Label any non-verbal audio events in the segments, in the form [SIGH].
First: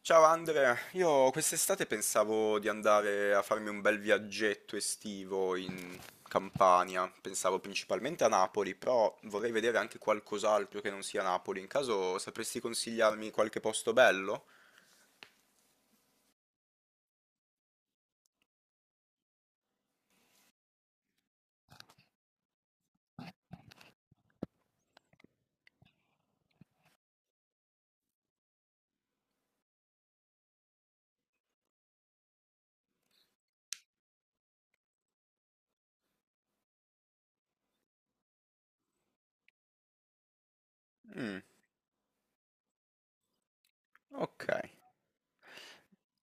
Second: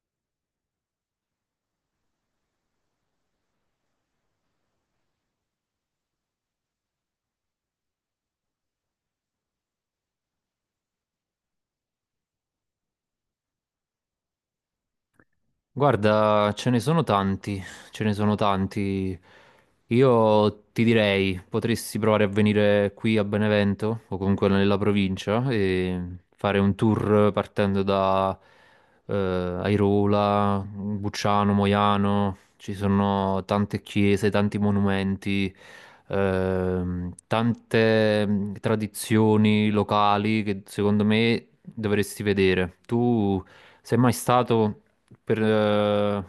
Ciao Andrea, io quest'estate pensavo di andare a farmi un bel viaggetto estivo in Campania, pensavo principalmente a Napoli, però vorrei vedere anche qualcos'altro che non sia Napoli. In caso sapresti consigliarmi qualche posto bello? Guarda, ce ne sono tanti, ce ne sono tanti. Io ti direi, potresti provare a venire qui a Benevento o comunque nella provincia e fare un tour partendo da Airola, Bucciano, Moiano. Ci sono tante chiese, tanti monumenti, tante tradizioni locali che secondo Mm, me dovresti vedere. Tu sei mai ok. stato per, eh,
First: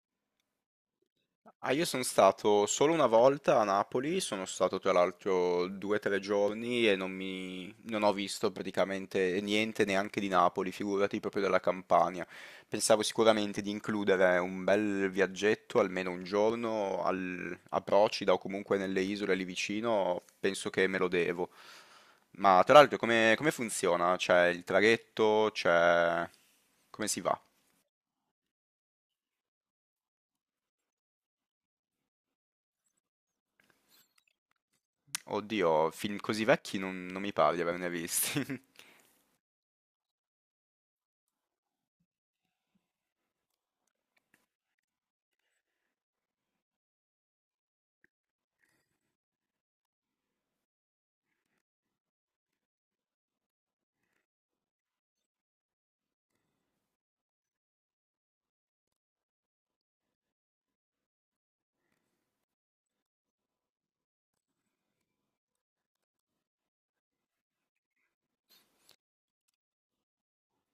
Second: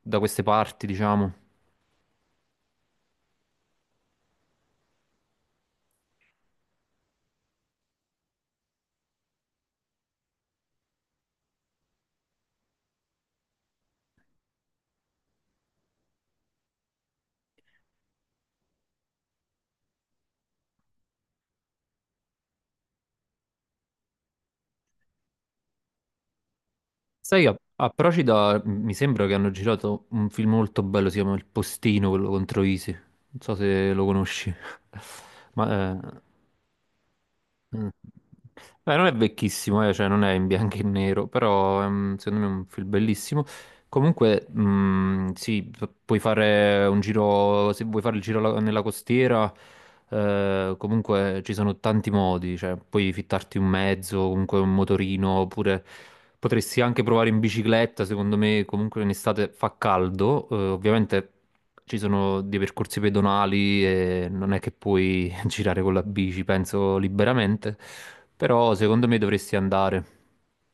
da queste parti, diciamo. Ah, io sono stato solo una volta a Napoli, sono stato tra l'altro due o tre giorni e non ho visto praticamente niente neanche di Napoli, figurati proprio della Campania. Pensavo sicuramente di includere un bel viaggetto, almeno un giorno a Procida o comunque nelle isole lì vicino, penso che me lo devo. Ma tra l'altro come funziona? C'è il traghetto, c'è come si va? Sai, a Procida mi sembra che hanno girato un film molto bello, si chiama Il Postino, quello contro Isi. Non so se lo conosci. [LAUGHS] Oddio, Ma, film così vecchi non mi pare di eh, mm. averne visti. Beh, [LAUGHS] non è vecchissimo, cioè non è in bianco e nero, però secondo me è un film bellissimo. Comunque, sì, puoi fare un giro, se vuoi fare il giro nella costiera, comunque ci sono tanti modi, cioè puoi fittarti un mezzo, comunque un motorino, oppure potresti anche provare in bicicletta, secondo me comunque in estate fa caldo, ovviamente ci sono dei percorsi pedonali e non è che puoi [LAUGHS] girare con la bici, penso liberamente, però secondo me dovresti andare.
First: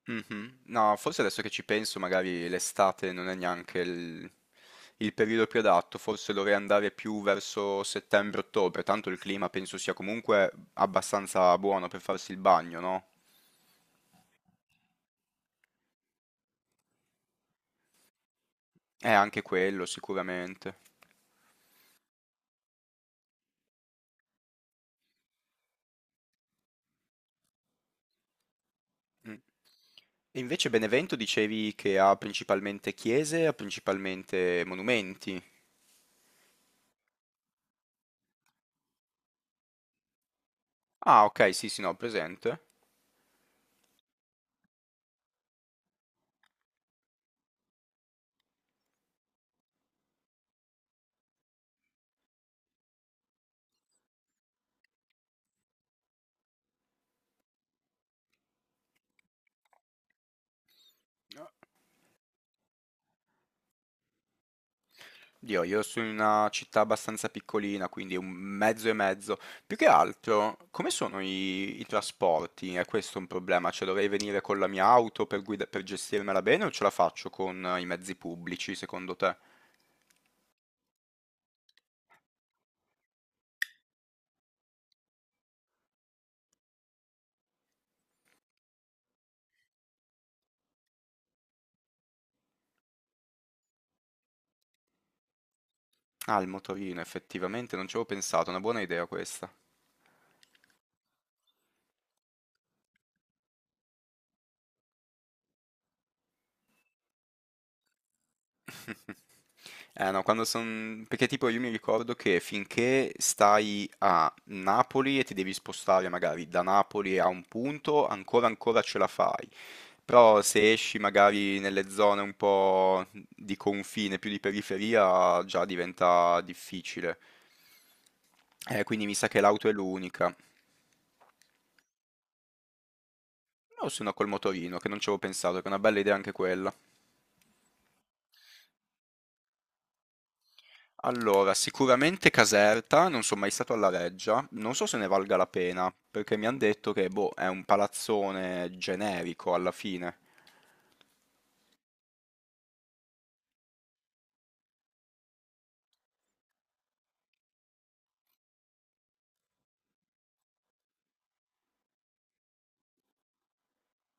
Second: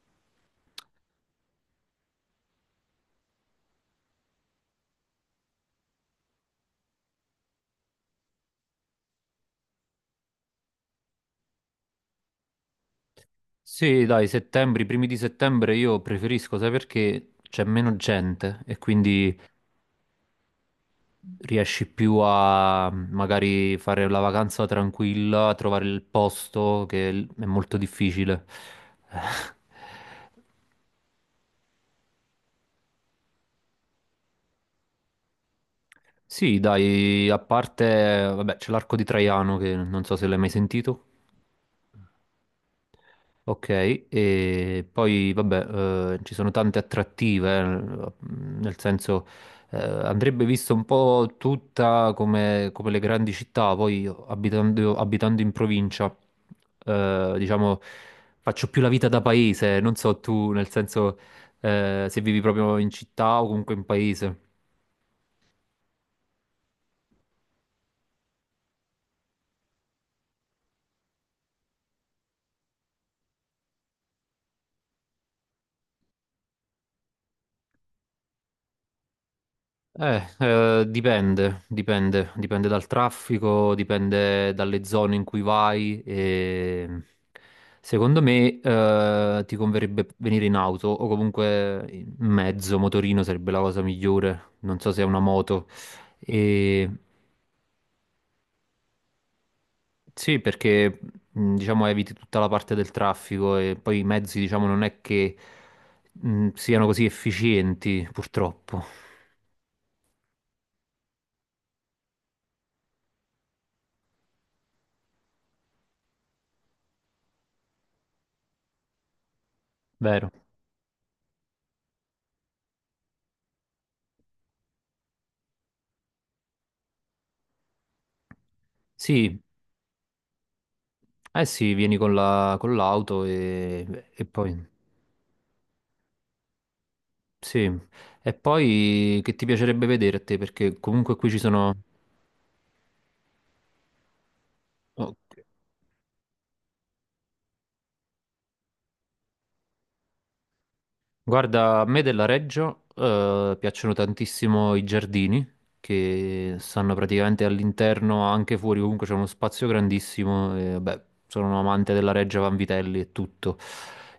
Mh-mh. No, forse adesso che ci penso magari l'estate non è neanche il periodo più adatto, forse dovrei andare più verso settembre-ottobre, tanto il clima penso sia comunque abbastanza buono per farsi il bagno, no? Sì, dai, settembre, i primi di settembre io preferisco, sai perché c'è meno gente e quindi Anche quello sicuramente. riesci più a magari fare la vacanza tranquilla, a trovare il posto che è molto difficile. Mh. [LAUGHS] Eh, E invece Benevento dicevi che ha principalmente chiese, ha principalmente monumenti. Sì, dai, a parte, vabbè, c'è l'arco di Traiano che non so se l'hai mai sentito. Ah, ok, sì, sì, no, ho presente. Ok, e poi vabbè, ci sono tante attrattive, nel senso andrebbe vista un po' tutta come, come le grandi città, poi io, abitando in provincia, diciamo, faccio più la vita da paese, non so tu, nel senso se vivi proprio in città o comunque in paese. Dio, io sono in una città abbastanza piccolina, quindi un mezzo e mezzo. Più che altro, come sono i trasporti? È questo un problema? Cioè, dovrei venire con la mia auto per per gestirmela bene o ce la faccio con i mezzi pubblici, secondo te? Dipende dal traffico, dipende dalle zone in cui vai. E... Secondo me, ti converrebbe venire in auto o comunque in mezzo, motorino sarebbe la cosa migliore. Non so se è una moto. Ah, il E... motorino, effettivamente, non ci avevo pensato, una buona idea questa. Sì, perché diciamo eviti tutta la parte del traffico e poi i mezzi, diciamo, non è che siano così efficienti, purtroppo. [LAUGHS] Eh no, quando son perché tipo io mi ricordo che finché stai a Napoli e ti devi spostare magari da Napoli a un punto, ancora ce la fai. Vero. Però se esci magari nelle zone un po' di confine, più di periferia, già diventa difficile. Quindi mi sa Sì, che l'auto è l'unica. eh sì, vieni con con l'auto O se no e col poi... motorino, che non ci avevo pensato, che è una bella idea anche quella. Sì, e poi che ti piacerebbe vedere a te? Perché comunque qui ci Allora, sono... sicuramente Caserta, non sono mai stato alla Reggia, non so se ne valga la pena, perché mi hanno detto che, boh, è un palazzone generico alla fine. Guarda, a me della Reggio piacciono tantissimo i giardini che stanno praticamente all'interno, anche fuori, comunque c'è uno spazio grandissimo. E, vabbè, sono un amante della Reggio Vanvitelli e tutto.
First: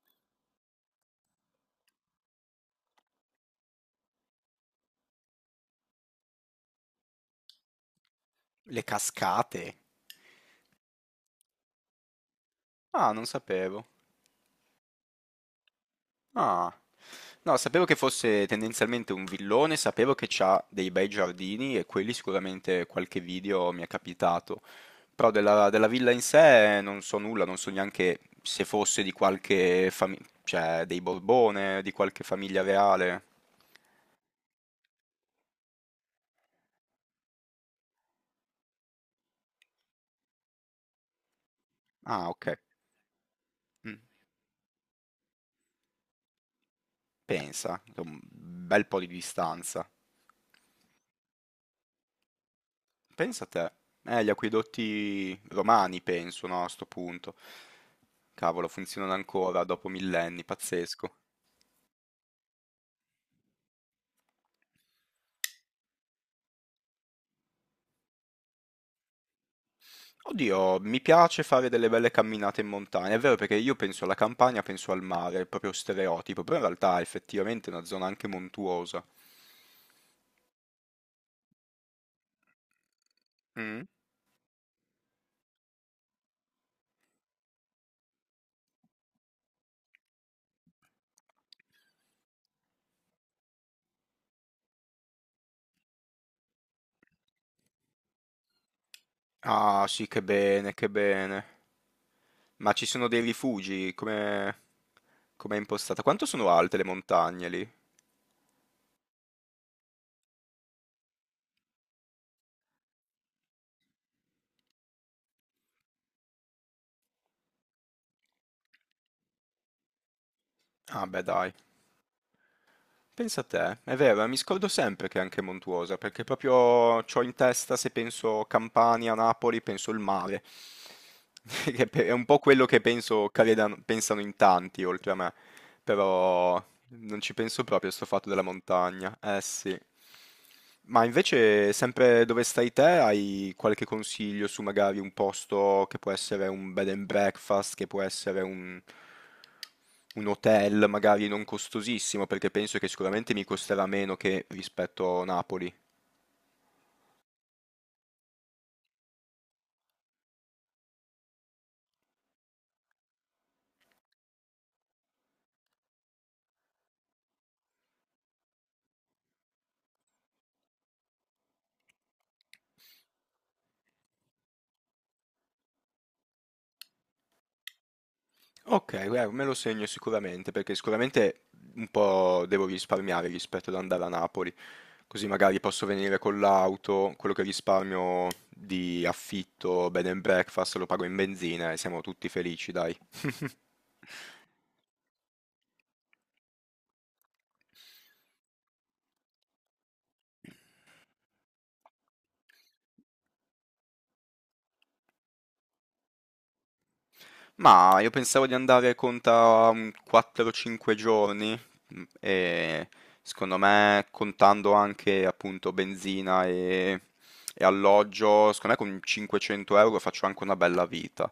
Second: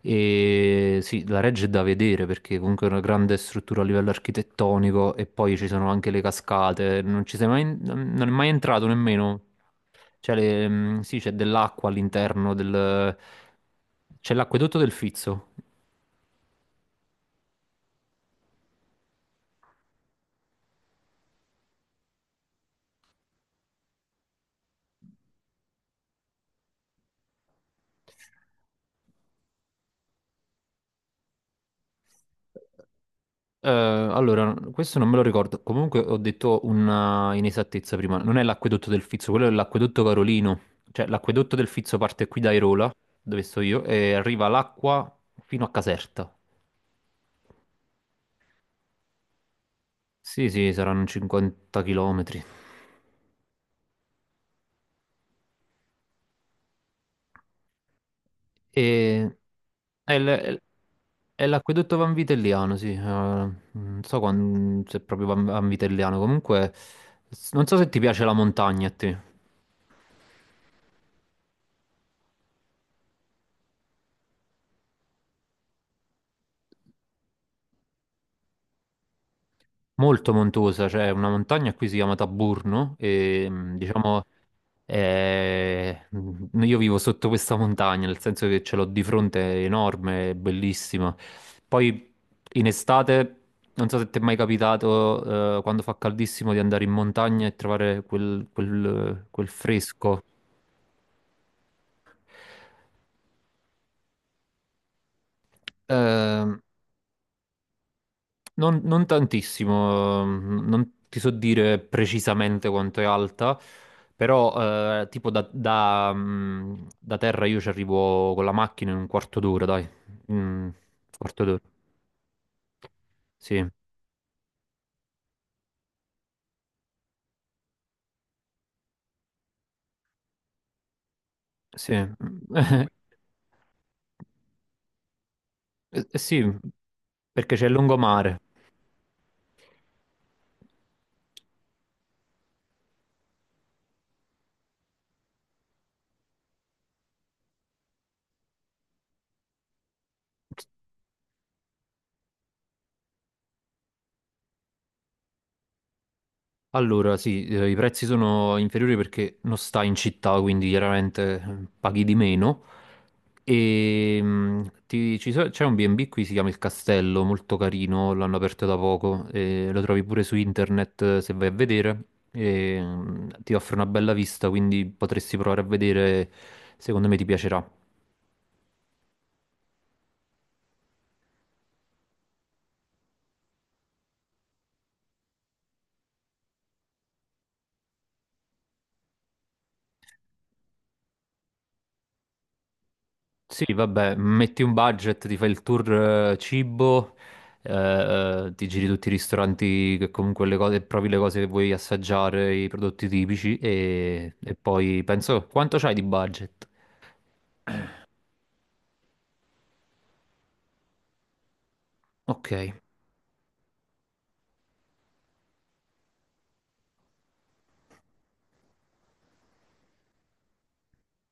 E sì, la Reggio è da vedere perché comunque è una grande struttura a livello architettonico e poi ci sono anche le cascate. Non ci sei mai, non è mai Le entrato nemmeno. cascate? Cioè, sì, c'è dell'acqua all'interno Ah, del... non sapevo. C'è l'acquedotto del Fizzo. Ah, no, sapevo che fosse tendenzialmente un villone, sapevo che c'ha dei bei giardini e quelli sicuramente qualche video mi è capitato. Però della villa in sé non so nulla, non so neanche se fosse di qualche famiglia, cioè dei Borbone, di qualche famiglia reale. Allora, questo non me lo ricordo. Comunque ho detto una inesattezza prima. Non è l'acquedotto del Fizzo, quello è l'acquedotto Carolino. Cioè, l'acquedotto del Fizzo parte Ah, qui da ok. Airola, dove sto io, Mm, e arriva l'acqua fino a Caserta. pensa, un bel po' di distanza. Sì, sì, saranno 50 chilometri. Pensa a te. Gli acquedotti romani, penso, no, a sto punto. Cavolo, funzionano E... ancora dopo È millenni, pazzesco. è l'acquedotto Vanvitelliano, sì. Non so se è proprio Vanvitelliano. Comunque, non so se ti piace la montagna a te. Oddio, mi piace fare delle belle camminate in montagna, è vero perché io penso alla campagna, penso al mare, è proprio stereotipo, però in realtà è effettivamente è una zona anche montuosa. Molto montuosa, c'è una montagna qui si chiama Taburno e Mm? diciamo io vivo sotto questa montagna, nel senso che ce l'ho di fronte, è enorme, è bellissima. Poi in estate, non so se ti è mai capitato quando fa caldissimo di andare in montagna e trovare quel Ah, sì, che fresco. bene, che bene. Ma ci sono dei rifugi, come com'è impostata? Quanto sono Ehm, alte le montagne lì? non tantissimo, non ti so dire precisamente quanto è alta, però tipo da terra io ci arrivo con la macchina in un quarto d'ora, dai. Mm, Ah beh quarto dai, d'ora, pensa a sì, te, è vero, mi scordo sempre che è anche montuosa, perché proprio ho in testa, se penso Campania, Napoli, penso il mare, [LAUGHS] che sì. è un po' quello che [LAUGHS] penso, che pensano in tanti, oltre a me. Sì, Però non ci perché penso c'è il proprio a sto fatto lungomare. della montagna. Eh sì. Ma invece, sempre dove stai te, hai qualche consiglio su magari un posto che può essere un bed and breakfast, che può un hotel magari non costosissimo, perché penso che sicuramente mi costerà meno che rispetto a Napoli. Allora, sì, i prezzi sono inferiori perché non stai in città, quindi chiaramente paghi di meno. E c'è un B&B qui, si chiama Il Castello, molto carino, l'hanno aperto da poco, e lo trovi pure su internet se vai a vedere. Ti offre una bella vista, quindi potresti provare a vedere, secondo me ti piacerà. Ok, me lo segno sicuramente, perché sicuramente un po' devo risparmiare rispetto ad andare a Napoli, così magari posso venire con l'auto, quello che risparmio di affitto, bed and breakfast, lo pago in benzina e siamo tutti felici, dai. Sì, [LAUGHS] vabbè, metti un budget, ti fai il tour cibo, eh, ti giri tutti i ristoranti che comunque le cose, provi le cose che vuoi assaggiare, i prodotti tipici e poi penso quanto c'hai di budget? Ma io pensavo di andare conta un 4-5 giorni mm, Ok, e secondo me contando anche appunto e alloggio, secondo me con 500 € faccio anche una bella vita.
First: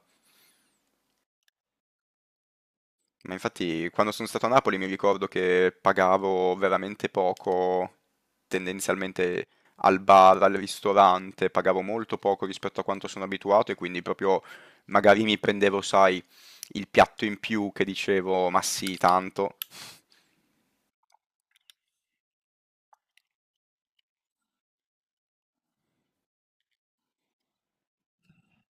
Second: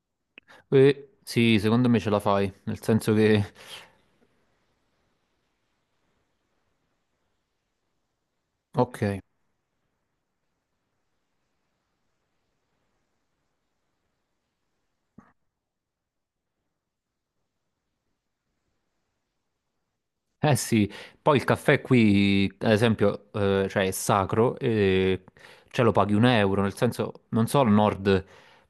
eh, sì, secondo me ce la fai, nel senso Ma che infatti quando sono stato a Napoli mi ricordo che pagavo veramente poco, ok. tendenzialmente al bar, al ristorante, pagavo molto poco rispetto a quanto sono abituato e quindi proprio magari mi prendevo, sai, il piatto in più che dicevo, ma sì, tanto. Eh sì, poi il caffè qui, ad esempio, cioè è sacro e ce lo paghi un euro, nel senso, non so, al nord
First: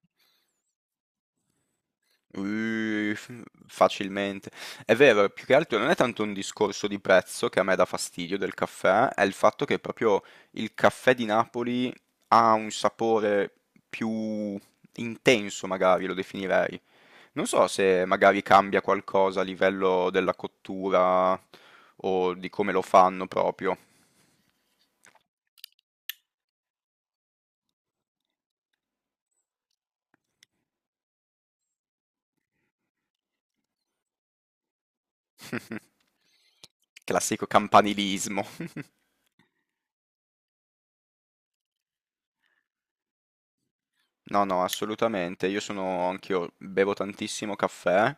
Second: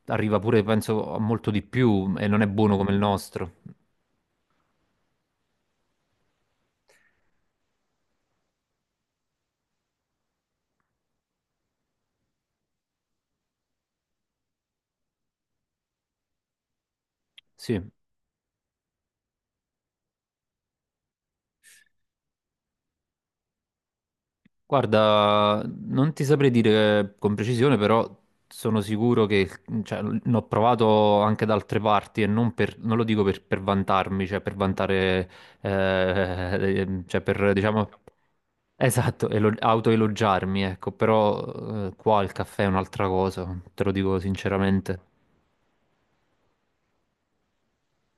arriva pure, penso, a molto di più e non è buono come il F- nostro. facilmente. È vero, più che altro non è tanto un discorso di prezzo che a me dà fastidio del caffè, è il fatto che proprio il caffè di Napoli ha un sapore più intenso, magari lo definirei. Non so Sì. se magari cambia qualcosa a livello della cottura o di come lo fanno proprio. Guarda, non ti saprei dire con precisione, però sono sicuro che cioè, l'ho provato anche da altre parti non lo dico per vantarmi, cioè per vantare, [LAUGHS] [LAUGHS] cioè Classico per diciamo, campanilismo. [LAUGHS] esatto, autoelogiarmi, ecco, però qua il caffè è un'altra cosa, te lo dico No, no, sinceramente. assolutamente. Io sono anch'io, bevo tantissimo caffè,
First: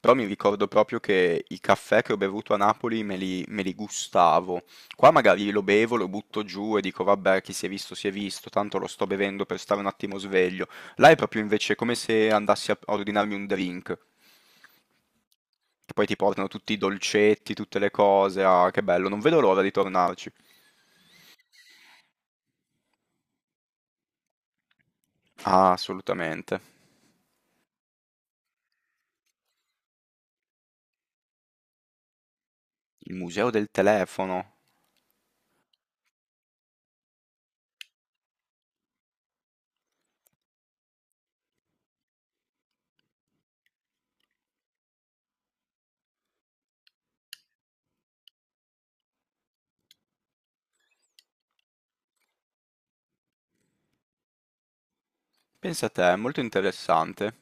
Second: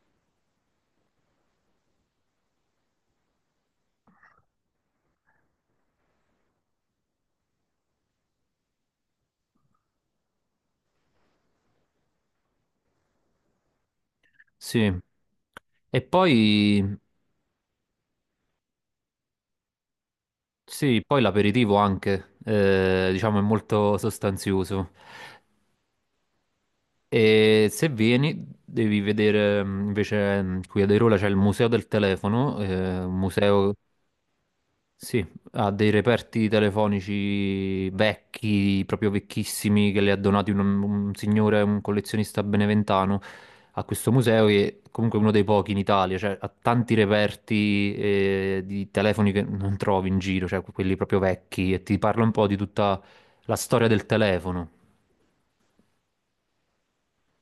però mi ricordo proprio che i caffè che ho bevuto a Napoli me li gustavo. Qua magari lo bevo, lo butto giù e dico vabbè, chi si è visto, tanto lo sto bevendo per stare un attimo sveglio. Là è proprio invece come se andassi a ordinarmi un drink. Sì. Che E poi ti portano tutti i poi, dolcetti, tutte le cose. Ah, che bello, non vedo l'ora di tornarci. sì, poi l'aperitivo anche, diciamo, è molto sostanzioso. Ah, assolutamente. E se vieni, devi vedere qui ad Airola c'è il museo del telefono, Il un museo del museo telefono. sì, ha dei reperti telefonici vecchi, proprio vecchissimi, che le ha donati un signore, un collezionista beneventano a questo museo, che è comunque uno dei pochi in Italia, cioè ha tanti reperti di telefoni che non trovi in giro, cioè quelli proprio vecchi, e ti parla un po' di tutta la storia del telefono. Pensa te, è molto interessante.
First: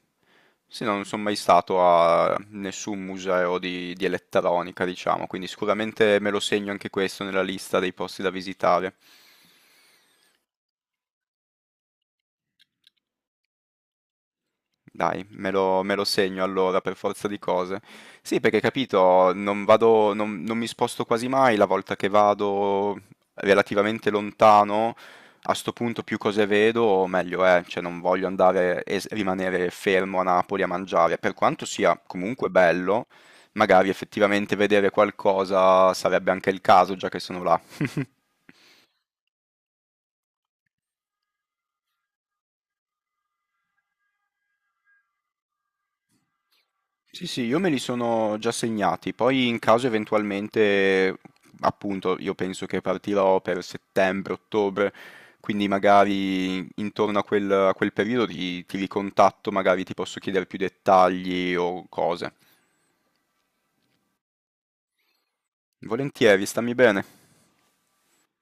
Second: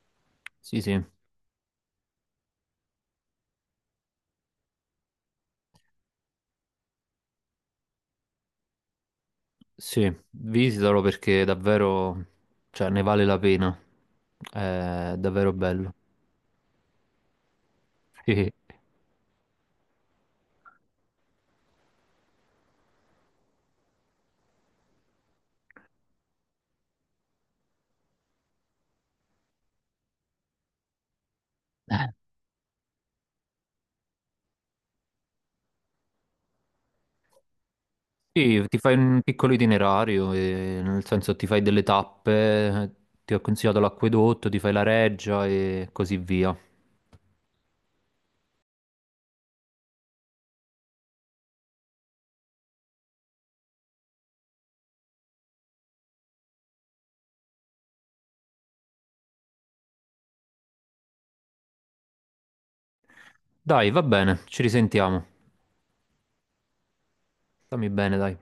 Sì, Sì, no, sì. non sono mai stato a nessun museo di elettronica, diciamo, quindi sicuramente me lo segno anche questo nella lista dei posti da visitare. Sì, visitalo perché davvero, cioè, ne vale la pena. È Dai, davvero bello. me lo segno allora per forza di cose. Sì, Sì, perché capito, non vado, non mi sposto quasi mai la volta che vado relativamente lontano, a sto punto più cose vedo, meglio è, cioè non voglio andare e rimanere fermo a Napoli a mangiare, per quanto sia comunque bello, magari effettivamente vedere qualcosa sarebbe anche il caso, già che sono là. [LAUGHS] sì, ti fai un piccolo itinerario, nel senso ti fai delle tappe, ti ho consigliato l'acquedotto, ti fai la reggia e così via. Sì, sì, io me li sono già segnati, poi in caso eventualmente, appunto, io penso che partirò per settembre, ottobre, quindi magari intorno a a quel periodo ti ricontatto, magari ti posso chiedere più dettagli o cose. Dai, va bene, ci risentiamo. Volentieri, stammi bene. Stammi bene, dai.